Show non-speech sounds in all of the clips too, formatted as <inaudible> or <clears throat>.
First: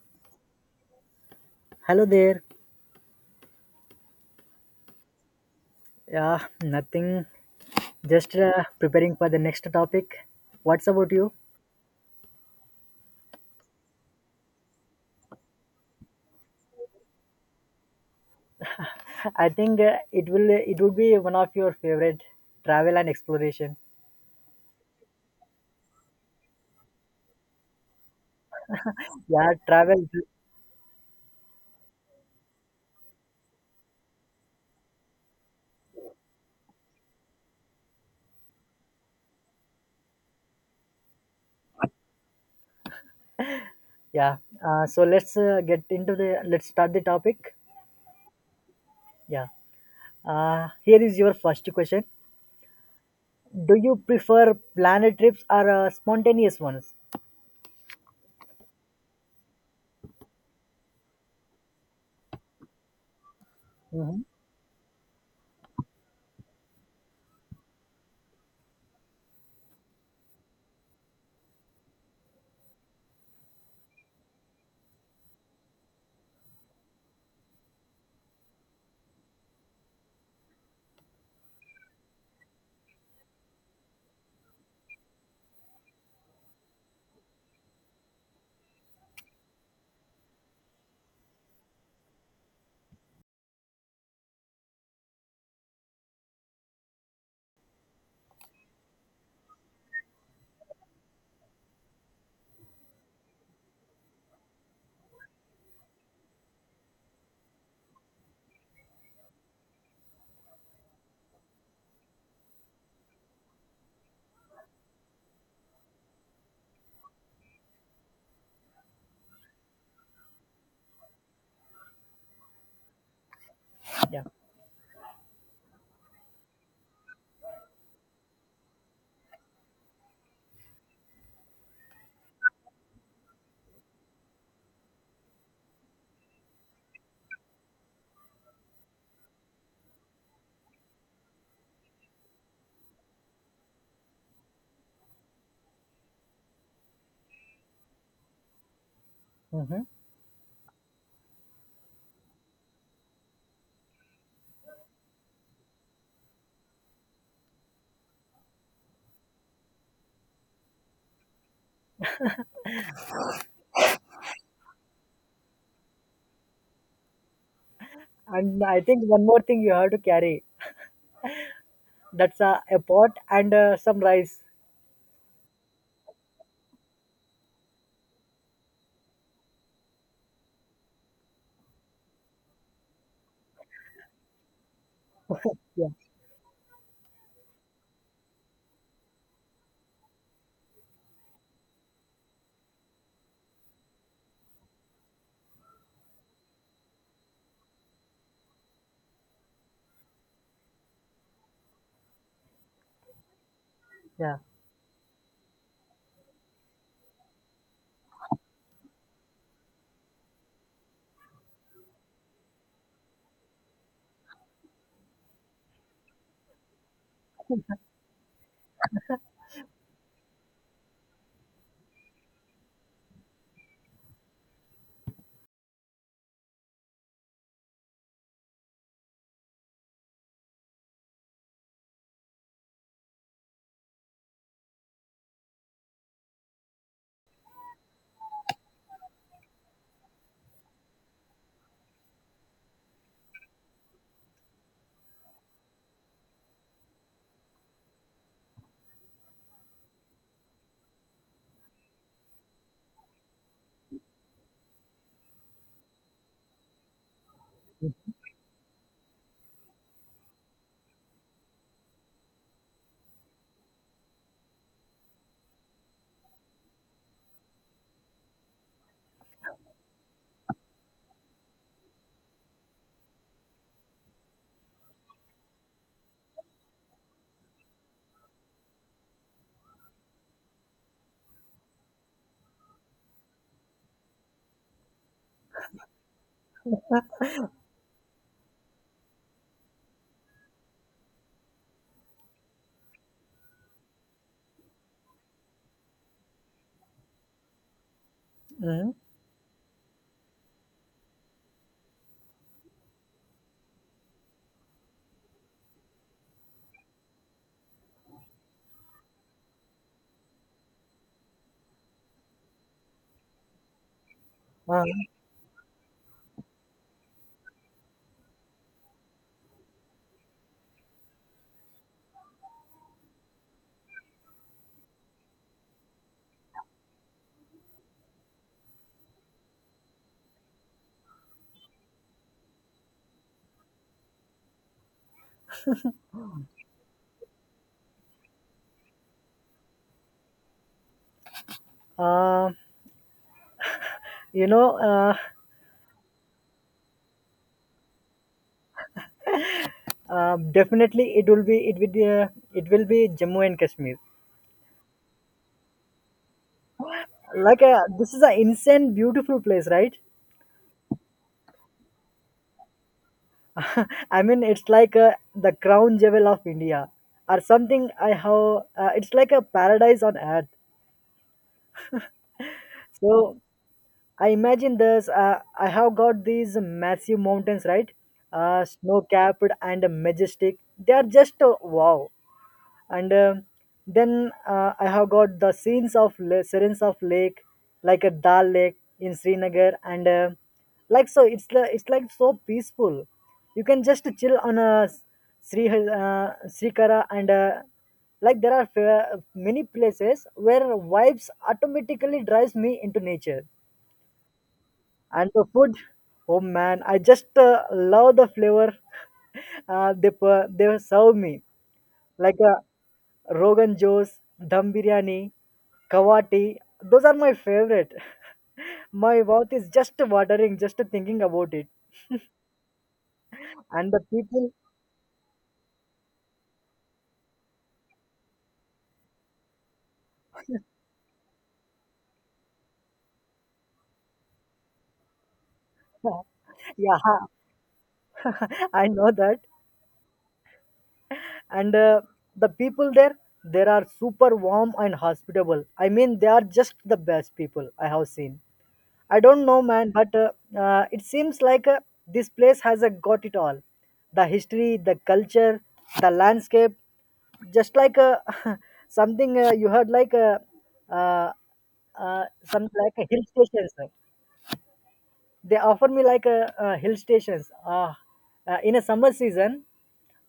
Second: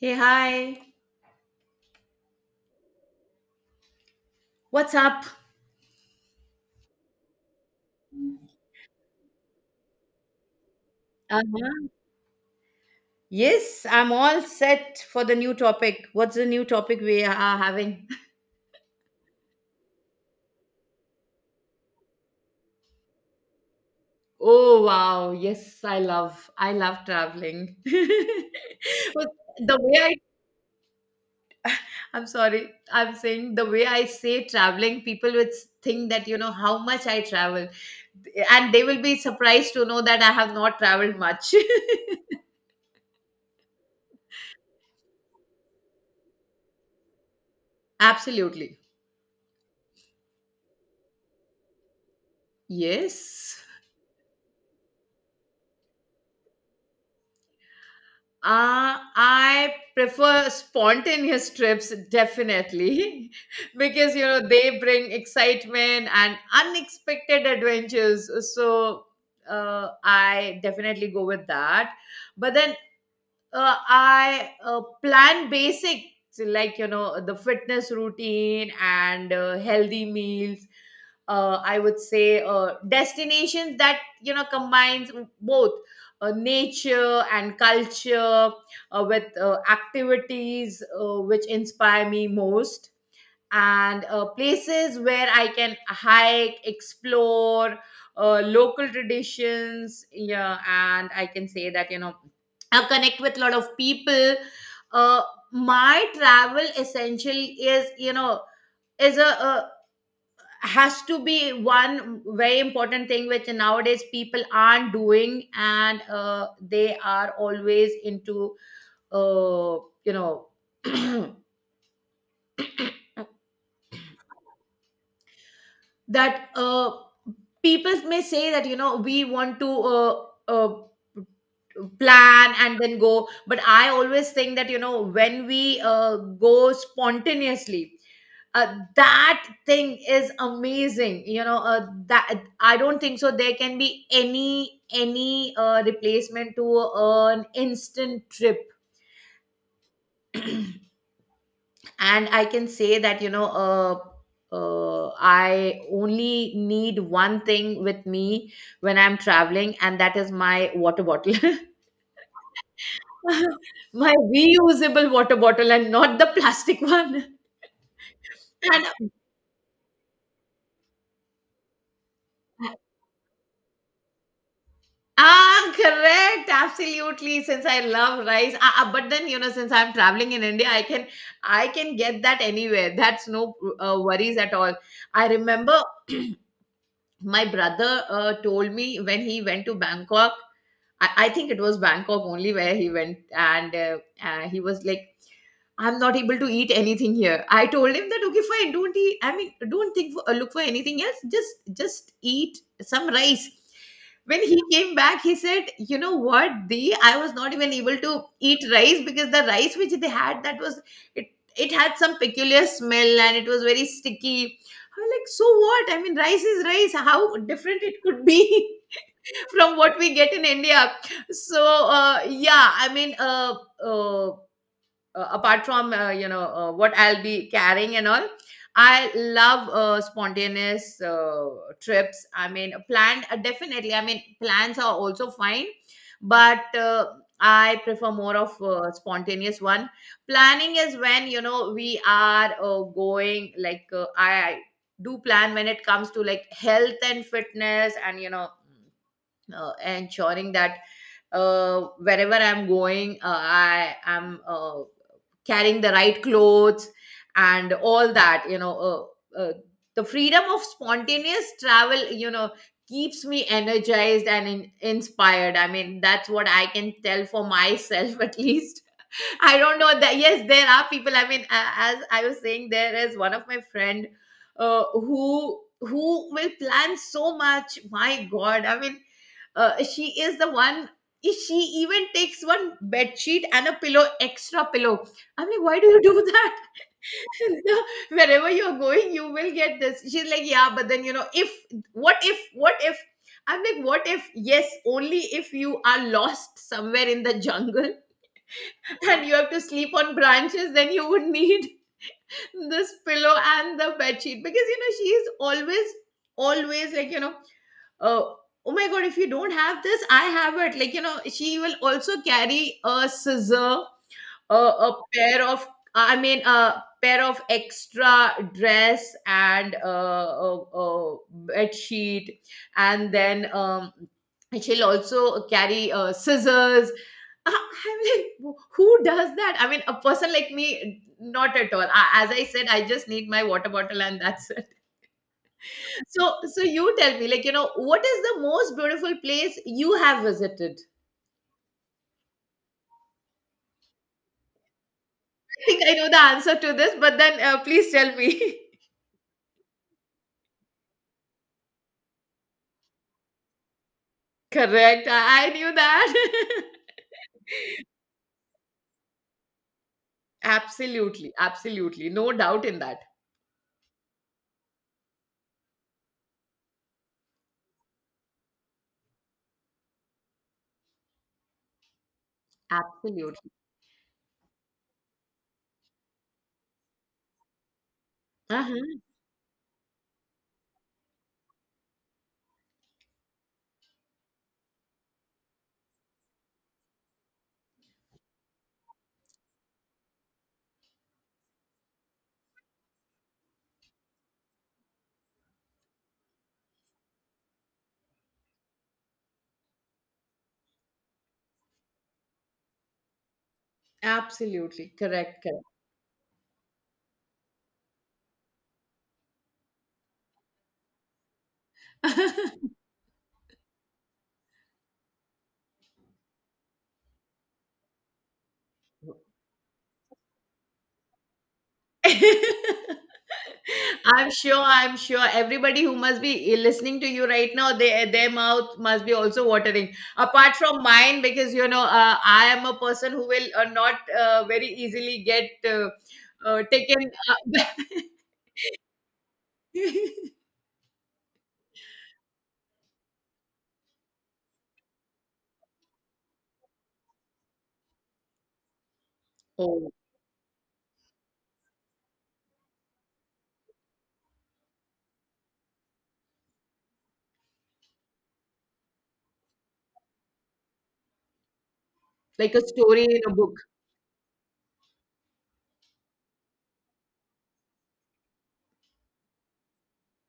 Hey, hi. Hello there. What's up? Yeah, nothing. Just preparing for the next topic. What's about you? Uh-huh. Yes, I'm all set for the new topic. What's the new topic we are having? <laughs> I think it would be one of your favorite travel and exploration. Oh wow, yes, I love traveling. <laughs> But Yeah, the way travel. I. I'm sorry, I'm saying the way I say traveling, people would think that you know how much I travel. And they will be surprised to know that I have not traveled much. Yeah. So let's start the topic. <laughs> Absolutely. Yeah. Here is your first question. Yes. Do you prefer planned trips or spontaneous ones? I prefer spontaneous trips definitely <laughs> because Hmm. you know they bring excitement and unexpected adventures. So I definitely go with that. But then I plan basics like you know the fitness routine and healthy meals. I would say destinations that you know combines both nature and culture with activities which inspire me most and places where I can hike, explore local traditions. Yeah, and I can say that, you know, I connect with a lot of people. Uh, my travel essentially is, you know, is a has to be one very important thing which nowadays people aren't doing and they are always into uh, you know <clears throat> Yeah. that people may say that you know we want to uh, plan and then go, but I always think that you know when we go spontaneously, that thing is amazing you know, that I don't think so there can be any replacement to an instant trip. Hmm. And I can say that you know I only need one thing with me when I'm traveling, and that is my water bottle <laughs> my reusable water bottle and not the plastic one. And I think And one more thing you have to carry. That's a pot and some rice. ah, correct, absolutely, since I love rice ah, ah, but then you know since I'm traveling in India I can I can get that anywhere, that's no worries at all. I remember Yeah. <clears throat> my brother told me when he went to Bangkok. I think it was Bangkok only where he went, and he was like I'm not able to eat anything here. I told him that okay, fine, don't eat. I mean, don't think for, look for anything else. Just eat some rice. Yeah. When he came back, he said, "You know what? The I was not even able to eat rice because the rice which they had that was it. It had some peculiar smell and it was very sticky." I was like, "So what? I mean, rice is rice. How different it could be." <laughs> from what we get in India. So yeah I mean uh, apart from you know what I'll be carrying and all, I love spontaneous trips. I mean planned definitely, I mean plans are also fine, but I prefer more of spontaneous one. Planning is when you know we are going like I do plan when it comes to like health and fitness and you know ensuring that wherever I'm going I am carrying the right clothes and all that you know. uh, uh, the freedom of spontaneous travel you know keeps me energized and inspired, I mean that's what I can tell for myself <laughs> at least. I don't know that. Yes, there are people. I mean, as I was saying, there is one of my friend who will plan so much. My God, I mean, she is the one. She even takes one bed sheet and a pillow, extra pillow. I mean, why do you do that? <laughs> The- Wherever you're going, you will get this. She's like, yeah, but then you know, if what if what if. I'm like, what if? Yes, only if you are lost somewhere in the jungle Mhm. and you have to sleep on branches, then you would need <laughs> this pillow and the bed sheet, because you know she is always, always like you know, uh, oh my god, if you don't have this, I have it. Like you know, she will also carry a scissor a, Uh, a pair of I mean a pair of extra dress and a bed sheet, and then she'll also carry scissors. I'm like <laughs> who does that. I mean a person like me, not at all. As I said I just need my water bottle and that's it. <laughs> So so you tell me like you know what is the most beautiful place you have visited. uh, you know, uh, I think I know the answer to this, but then please tell me. <laughs> Definitely it will be it will be it will be Jammu and Kashmir. Correct. I knew that. Like this is an insane beautiful place, right? <laughs> Absolutely. Absolutely. No doubt in that. <laughs> I mean, it's like the crown jewel of India or something. I have It's like a paradise on earth. So Absolutely. I imagine this. I have got these massive mountains, right? Uh-huh. Snow capped and majestic. They are just wow. and then I have got the scenes of lake like a Dal Lake in Srinagar and it's like so peaceful. You can just chill on a sri uh, srikara and like there are fa- many places where vibes automatically drives me into nature. Absolutely. And Correct. the Correct. food, oh man, I just love the flavor. <laughs> They serve me like a rogan josh, dum biryani, Kawati. Those are my favorite. <laughs> My mouth is just watering just thinking about it. <laughs> And the people, I'm sure everybody who must be listening to you right now, they, their mouth must be also watering. Apart from mine, because, you know, I am a person who will not very easily get <laughs> yeah, taken. <laughs> I know that. And the people there, they are super warm and hospitable. I mean, they are just the best people I have seen. I don't know, <laughs> oh, man, but it seems like this place has got it all: the history, the culture, the landscape, just like <laughs> something you heard like uh, like some a like story a in hill a book. stations, right? They offer me like a, uh, hill stations in a summer season.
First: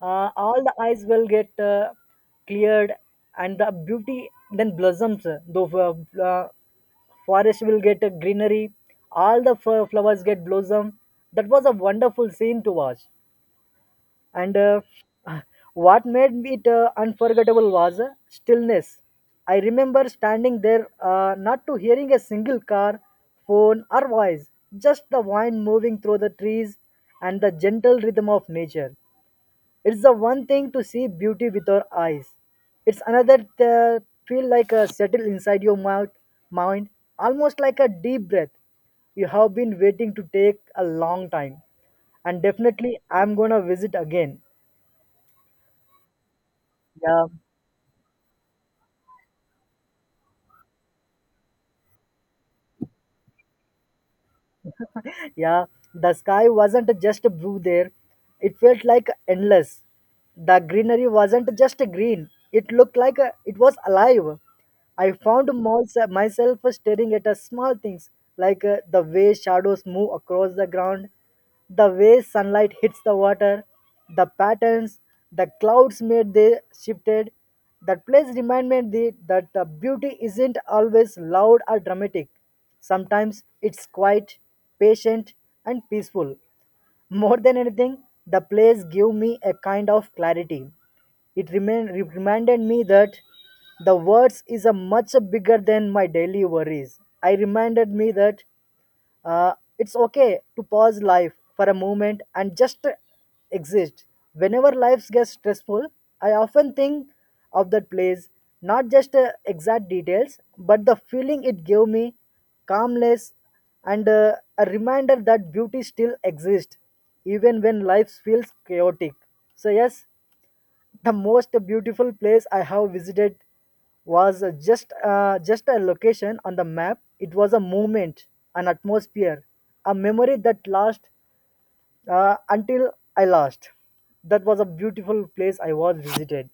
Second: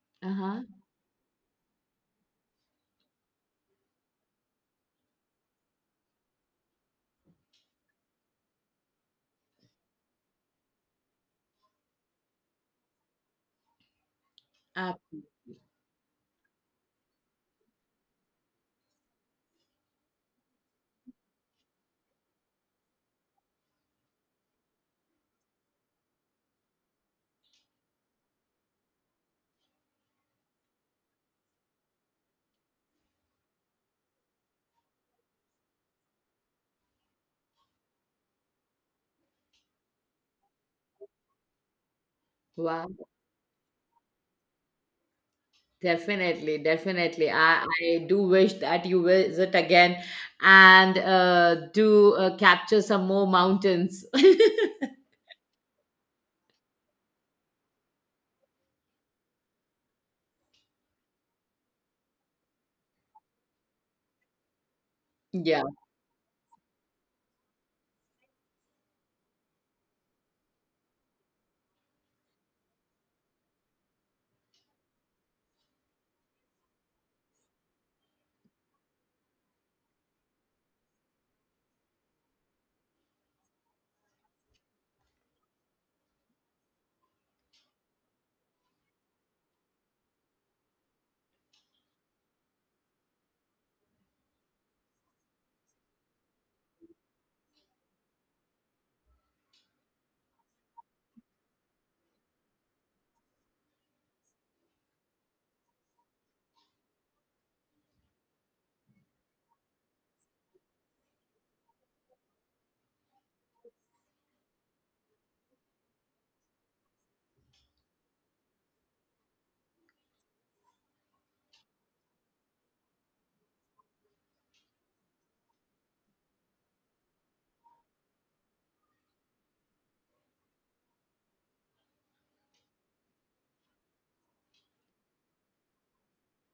All Uh-huh. the eyes will get cleared, and the beauty then blossoms the uh, forest will get a greenery, all the flowers get blossom. That was a wonderful scene to watch. And Uh, <sighs> what made it unforgettable was stillness. I remember standing there, not to hearing a single car, phone or voice, just the wind moving through the trees and the gentle rhythm of nature. It's the one thing to see beauty with our eyes. It's another uh, feel like a settle inside your mouth, mind, almost like a deep breath you have been waiting to take a long time. And wow. definitely I'm gonna visit again. Definitely, Yeah, definitely. I do wish that you visit again and do capture some more mountains. yeah. The sky wasn't just blue there. It felt like endless. The greenery wasn't just green. It looked like it was alive. I found <laughs> yeah. Myself staring at small things like the way shadows move across the ground, the way sunlight hits the water, the patterns the clouds made, they shifted. That place reminded me that the beauty isn't always loud or dramatic. Sometimes it's quiet, patient, and peaceful. More than anything, the place gave me a kind of clarity. It reminded me that the words is a much bigger than my daily worries. I reminded me that uh, it's okay to pause life for a moment and just exist. Whenever life gets stressful, I often think of that place, not just the exact details, but the feeling it gave me, calmness, and a reminder that beauty still exists, even when life feels chaotic. So, yes, the most beautiful place I have visited was just a location on the map. It was a moment, an atmosphere, a memory that lasts until I lost. That was a beautiful place I was visited.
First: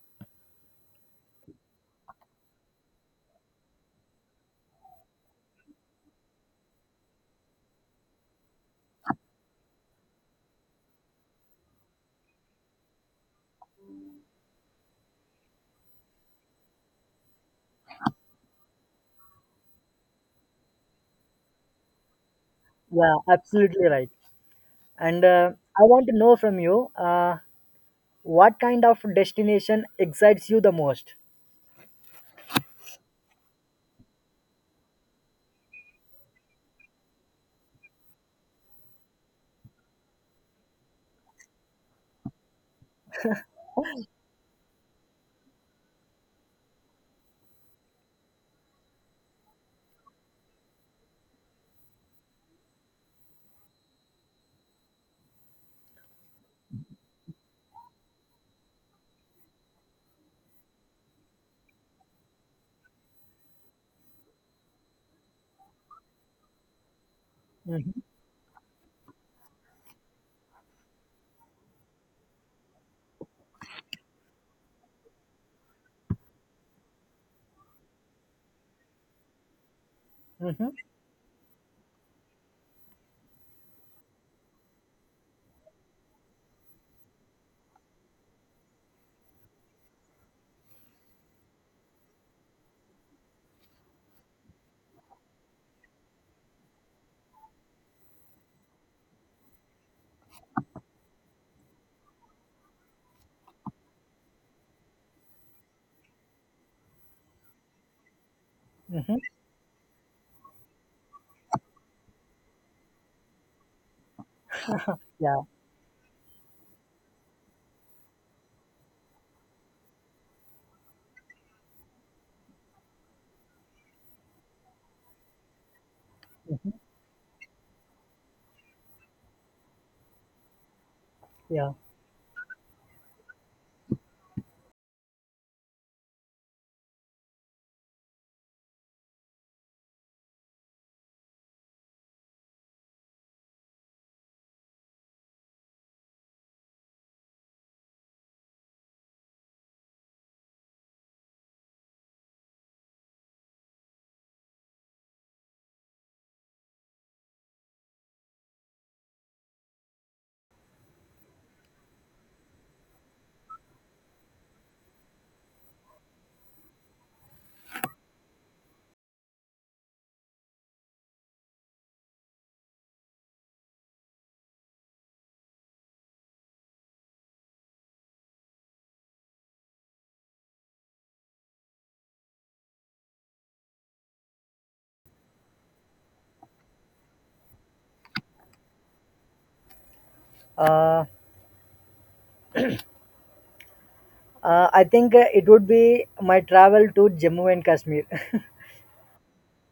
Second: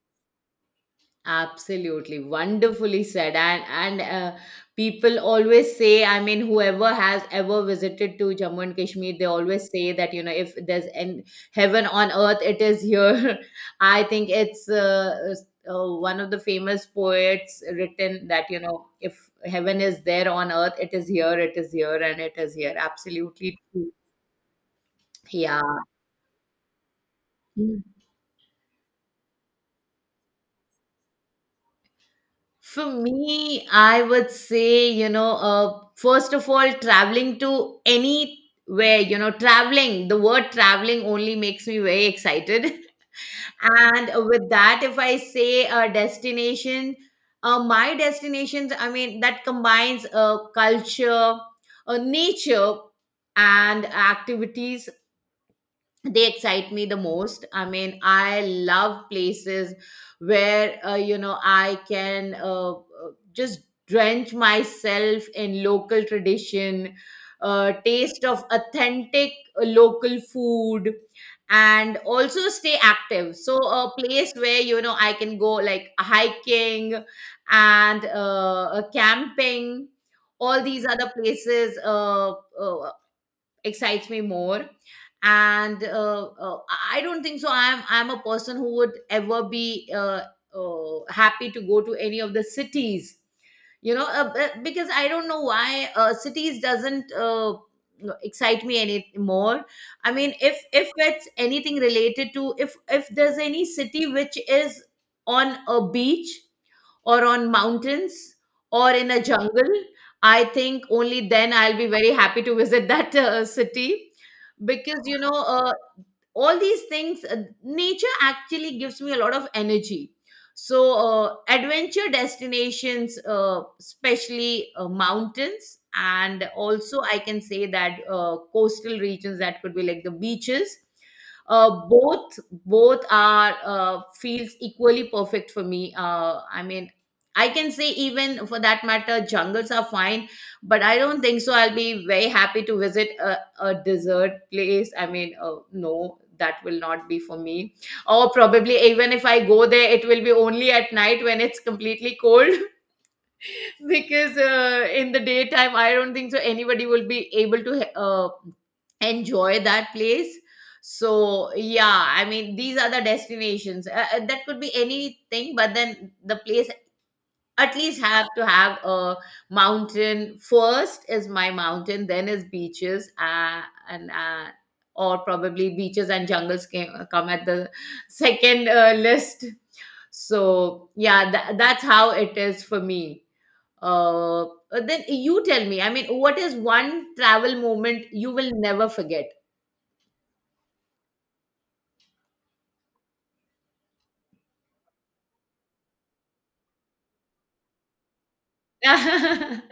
Absolutely wonderfully said, and people always say. I mean, whoever has ever visited to Jammu and Kashmir, they always say that you know if there's an heaven on earth, it is here. <laughs> I think it's one of the famous poets written that you know if heaven is there on earth, it is here, and it is here. Yeah, Absolutely absolutely true. right. And Yeah. I want to know from you what kind of destination excites you the most. For me, I would say, you know, first of all, traveling to anywhere, you know, traveling, the word traveling only makes me very excited. <laughs> And with that, if I say a destination, my destinations, I mean, that combines culture, nature, and activities, they excite me the most. I mean I love places where you know I can just drench myself in local tradition, Mm-hmm. taste of authentic local food, and also stay active. So a place where you know I can go like hiking and camping, all Hmm. these other places uh, excites me more. And I don't think so I'm a person who would ever be happy to go to any of the cities, you know. Because I don't know why cities doesn't excite me any more. I mean if it's anything related to, if there's any city which is on a beach or on mountains or in Hmm. a jungle, I think only then I'll be very happy to visit that city. Because you know Yeah, all these things nature actually gives me a lot of energy. So adventure destinations, especially mountains, and also I can say that coastal regions, that could be like the beaches, yeah. Both, both are feels equally perfect for me. I mean I can say even for that matter jungles are fine, but I don't think so I'll be very happy to visit a dessert place. I mean no, that will not be for me, or probably even if I go there it will be only at night when it's completely cold, <laughs> because in the daytime I don't think so anybody will be able to enjoy that place. So yeah, I mean these are the destinations, that could be anything, but then the place at least have to have a mountain. First is my mountain, then is beaches, and or probably beaches and jungles come at the second list. So yeah, that's how it is for me. uh, uh, then you tell me, I mean what is one travel moment you will never forget. Uh, I think It would be my travel to Jammu and Kashmir. <laughs> <laughs>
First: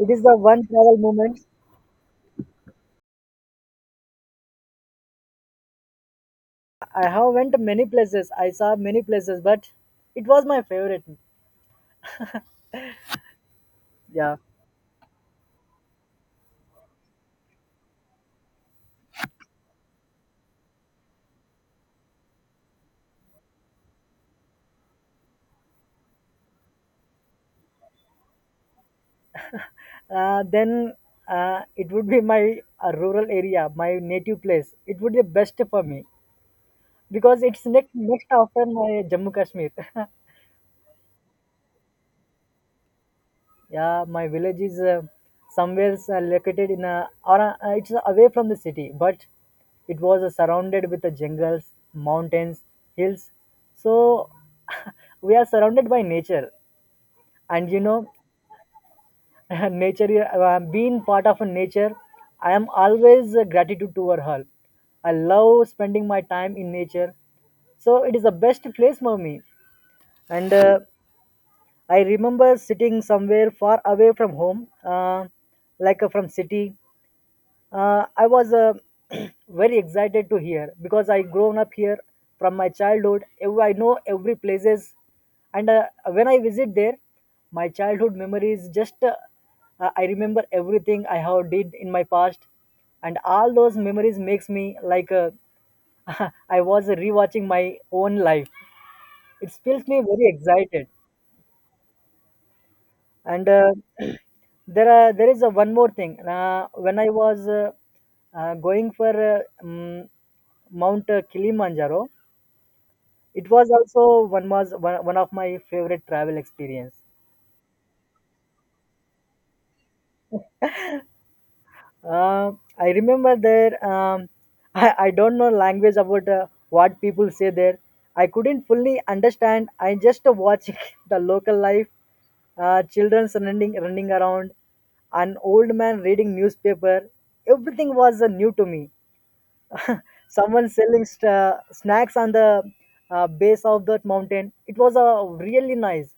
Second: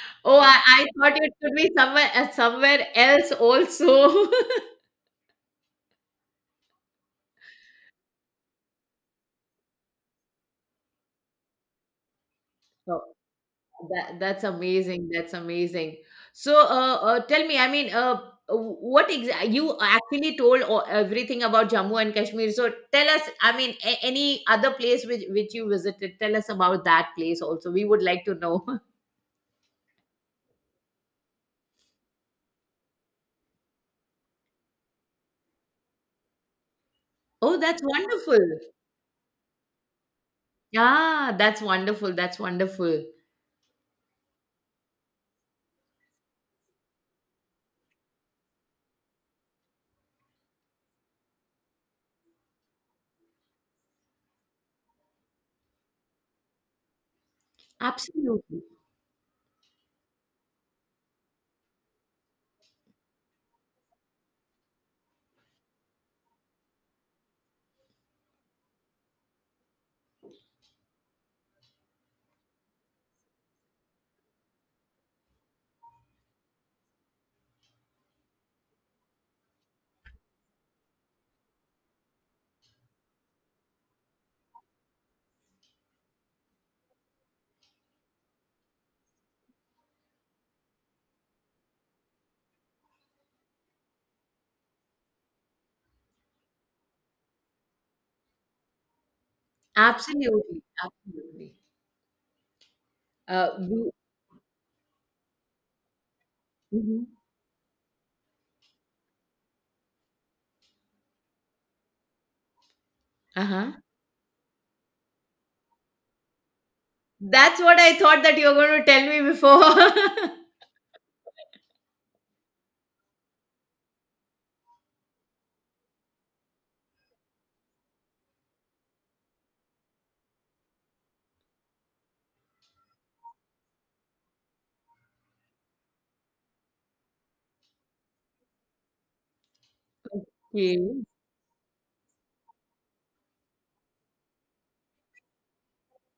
It is the Oh one I travel thought it moment. could be somewhere somewhere else also. <laughs> I have went many places. I saw many places, but it was my favorite. Oh, that Yeah. that's amazing. That's amazing. So, tell me, I mean, what exactly you actually told everything about Jammu and Kashmir. So, tell us, I mean, any other place which you visited, tell us about that place also. We would like to know. <laughs> Then It would be my rural area, my native place. It would be best for me because Oh, it's that's next wonderful. after my Jammu Kashmir. <laughs> Yeah, that's wonderful. That's wonderful. Yeah, my village is somewhere located in a or it's away from the city, but it was surrounded with the jungles, mountains, hills. So <laughs> we are surrounded by nature, and you know, Absolutely. <laughs> nature, being part of a nature, I am always gratitude toward her. I love spending my time in nature, so it is the best place for me. And I remember sitting somewhere far away from home, from city. I was <clears throat> Very excited to hear because I grown up here from my childhood. I know every places. And when I visit there, my childhood memories just I remember everything I have did in my past, and all those memories makes me like <laughs> I was rewatching my own life. It feels me very Absolutely. excited. Absolutely. And We, <clears throat> there are there is a one more thing. Uh, when Mhm. I was going for uh, um, mount Kilimanjaro. It was Uh-huh. also one of my favorite travel experience. That's what I thought that you were going to tell me before. <laughs> Uh, I remember there. <laughs> I don't know language about what people say there. I couldn't fully understand. I just watched <laughs> the local life, children running around, an old man reading newspaper. Everything was new to me. <laughs> Someone Okay. selling snacks on the base of that mountain. It was really nice.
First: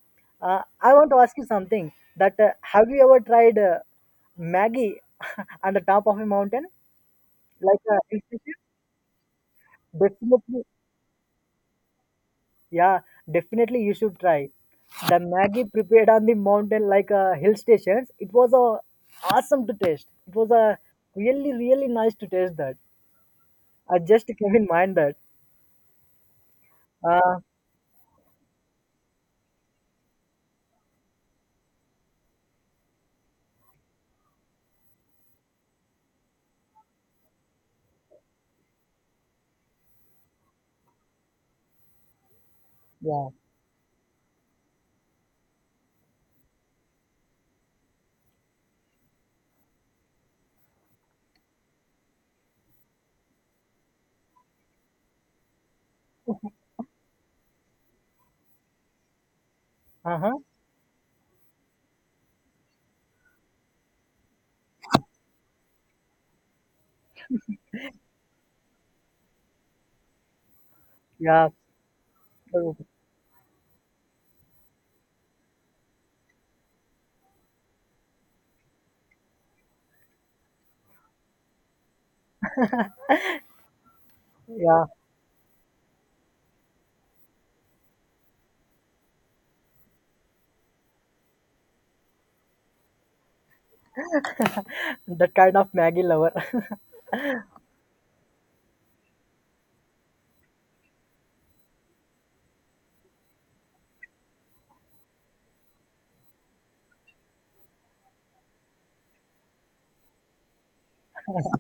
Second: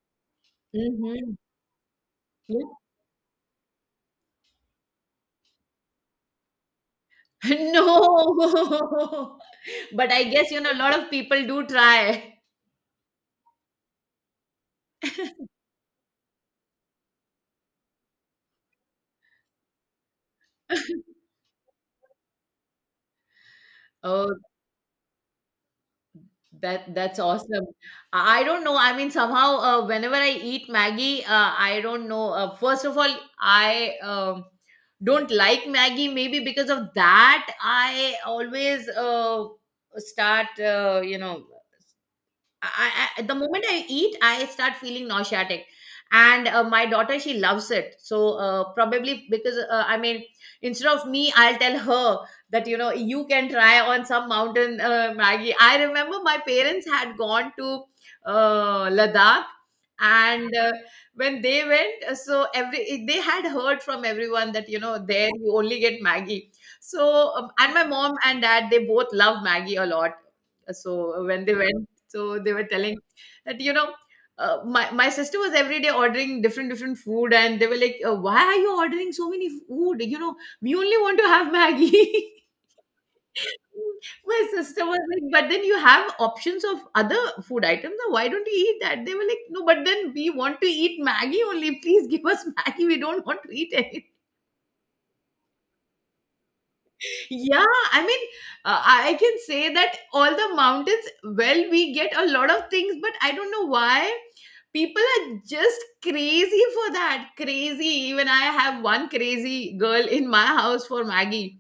I want to Mm-hmm. ask you something, that Yes. have you ever tried maggie <laughs> on the top of a mountain? <laughs> Like in city? No. <laughs> But I guess, you Definitely, know, a lot of people do try. yeah, definitely you should try. The maggie prepared on the mountain, like hill stations, it was awesome to taste. It was really, really nice to taste that. I just Oh, came in mind that that that's uh, awesome. I don't know. I mean, somehow, whenever I eat Maggie, I don't know. First of all, I don't like Maggie. Maybe because of that, I always start, you know, yeah. the moment I eat, I start feeling nauseatic. And my daughter, she loves it. So, probably because I mean, instead of me, I'll tell her that you can try on some mountain Maggie. I remember my parents had gone to Ladakh, Uh-huh. and when they went, so every they had heard from everyone that there you only get Maggie. So and my mom and dad, they both love Maggie a lot, so when Yeah. they went, so they were So, telling that, my sister was every day ordering different different food, and they were like, why are you ordering so many food? We only want to have maggie. <laughs> My yeah, sister was like, but then you have options of other food items, now why don't you eat that? They were like, no, but then we want to eat maggie only, please give us maggie, we don't want to eat anything. that kind of Maggie lover. <laughs> Yeah, I mean, I can say that all the mountains, well, we get a lot of things, but I don't know why people are just crazy for that. Crazy. Even I have one crazy girl in my house for Maggie,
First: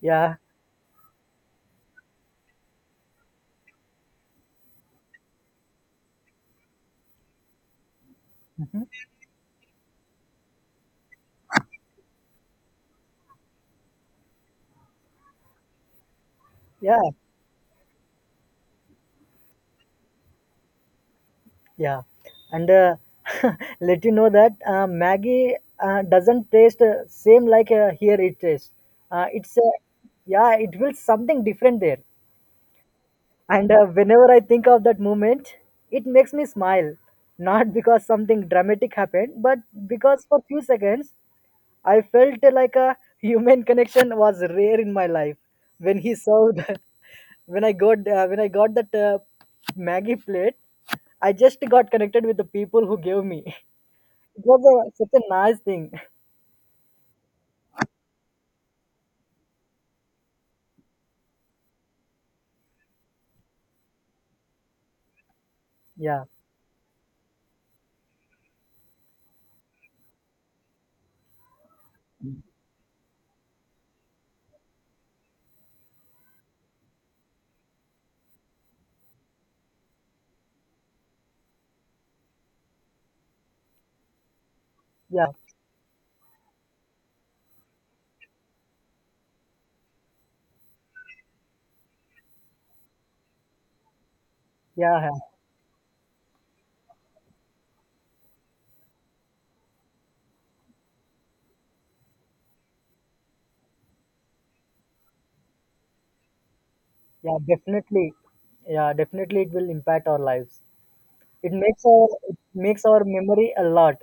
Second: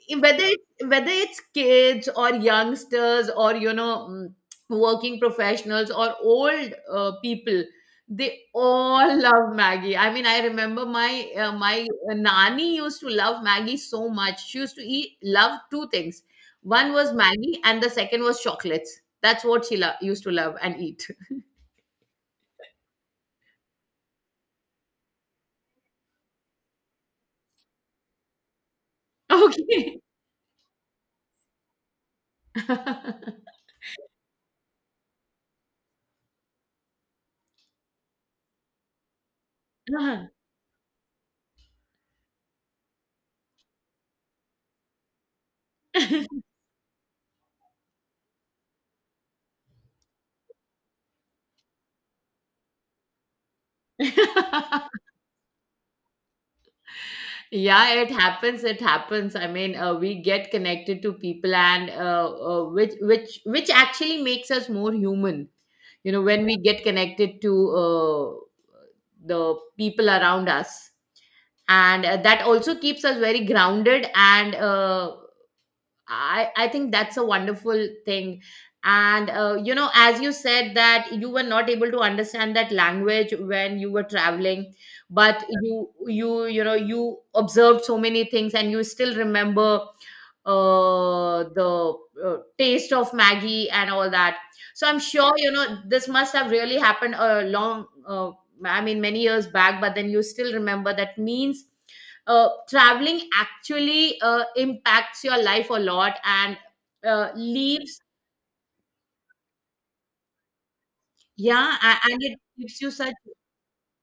Yeah. whether it's kids or youngsters or working professionals or old people. They Mhm. all love maggie. I mean, I remember my my nani used to love maggie so much, she used to eat love two things. One Yeah, was maggie and the second was chocolates. That's what she used to love and eat. yeah. And <laughs> let you know that Maggie doesn't taste same like here it tastes. <laughs> It's Okay. Yeah, it feels something different there. <laughs> And whenever I think of that moment, it makes me smile. Not because something dramatic happened, but because for few seconds I felt like a human connection was rare in my life when he Uh-huh. served. <laughs> When I got that Maggie plate, I just got connected with the people who gave me. <laughs> It was a, <laughs> such a nice thing. Yeah, it happens, it happens. I mean, we get connected to people, and which actually makes us more human. You know, Yeah, when we get connected to the people around us, and that also keeps us very grounded. And I think that's a wonderful thing. And, you know, as you said that you were not able to understand that language when you were traveling, yeah, but you observed so many things and you still remember the taste of Maggie and all that. So yeah, I'm yeah, sure you know this must have really happened a long, I mean, many years back. But then you still remember, that means traveling actually impacts your life a lot, and yeah. leaves, Definitely, yeah, definitely, it will impact our lives. It yeah, makes our and it it gives makes you our such memory a lot.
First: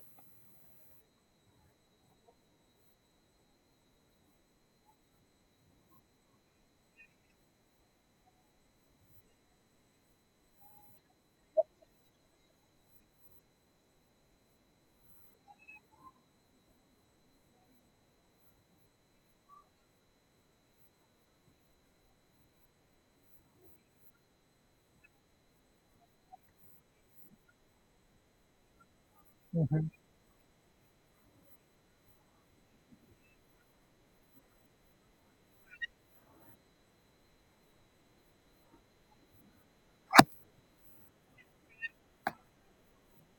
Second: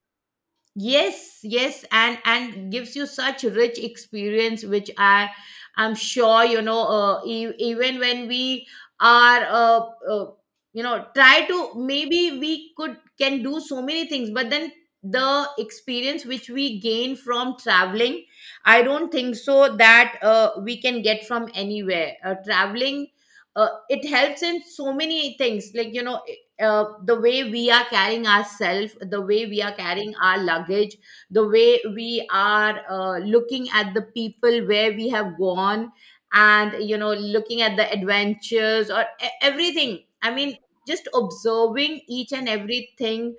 yes, yes, and gives you such rich experience, which I'm sure you know even when we are uh, try to, maybe we could can do so many things, but then the experience which we gain from traveling, I don't think so that we can get from anywhere. Traveling, it helps in so many things, like the way we are carrying ourselves, the way we are Hmm. carrying our luggage, the way we are looking at the people where we have gone, and you know, looking at the adventures or everything. I mean, just observing each and everything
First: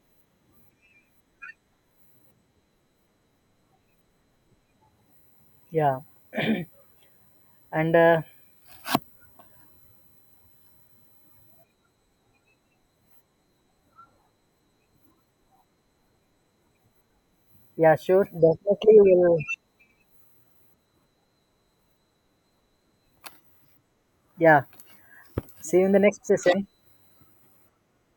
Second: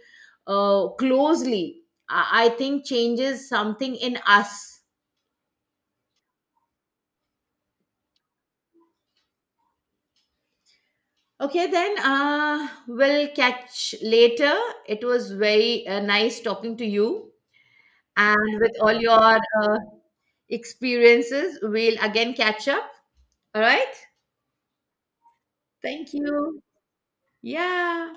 closely, I think changes something in us. Yeah, and Okay, then we'll catch later. It was very nice talking to you, yeah, sure, and with all definitely your we'll. uh, experiences, we'll again catch up. All right. Yeah, see you in the Thank next you. session. Yeah.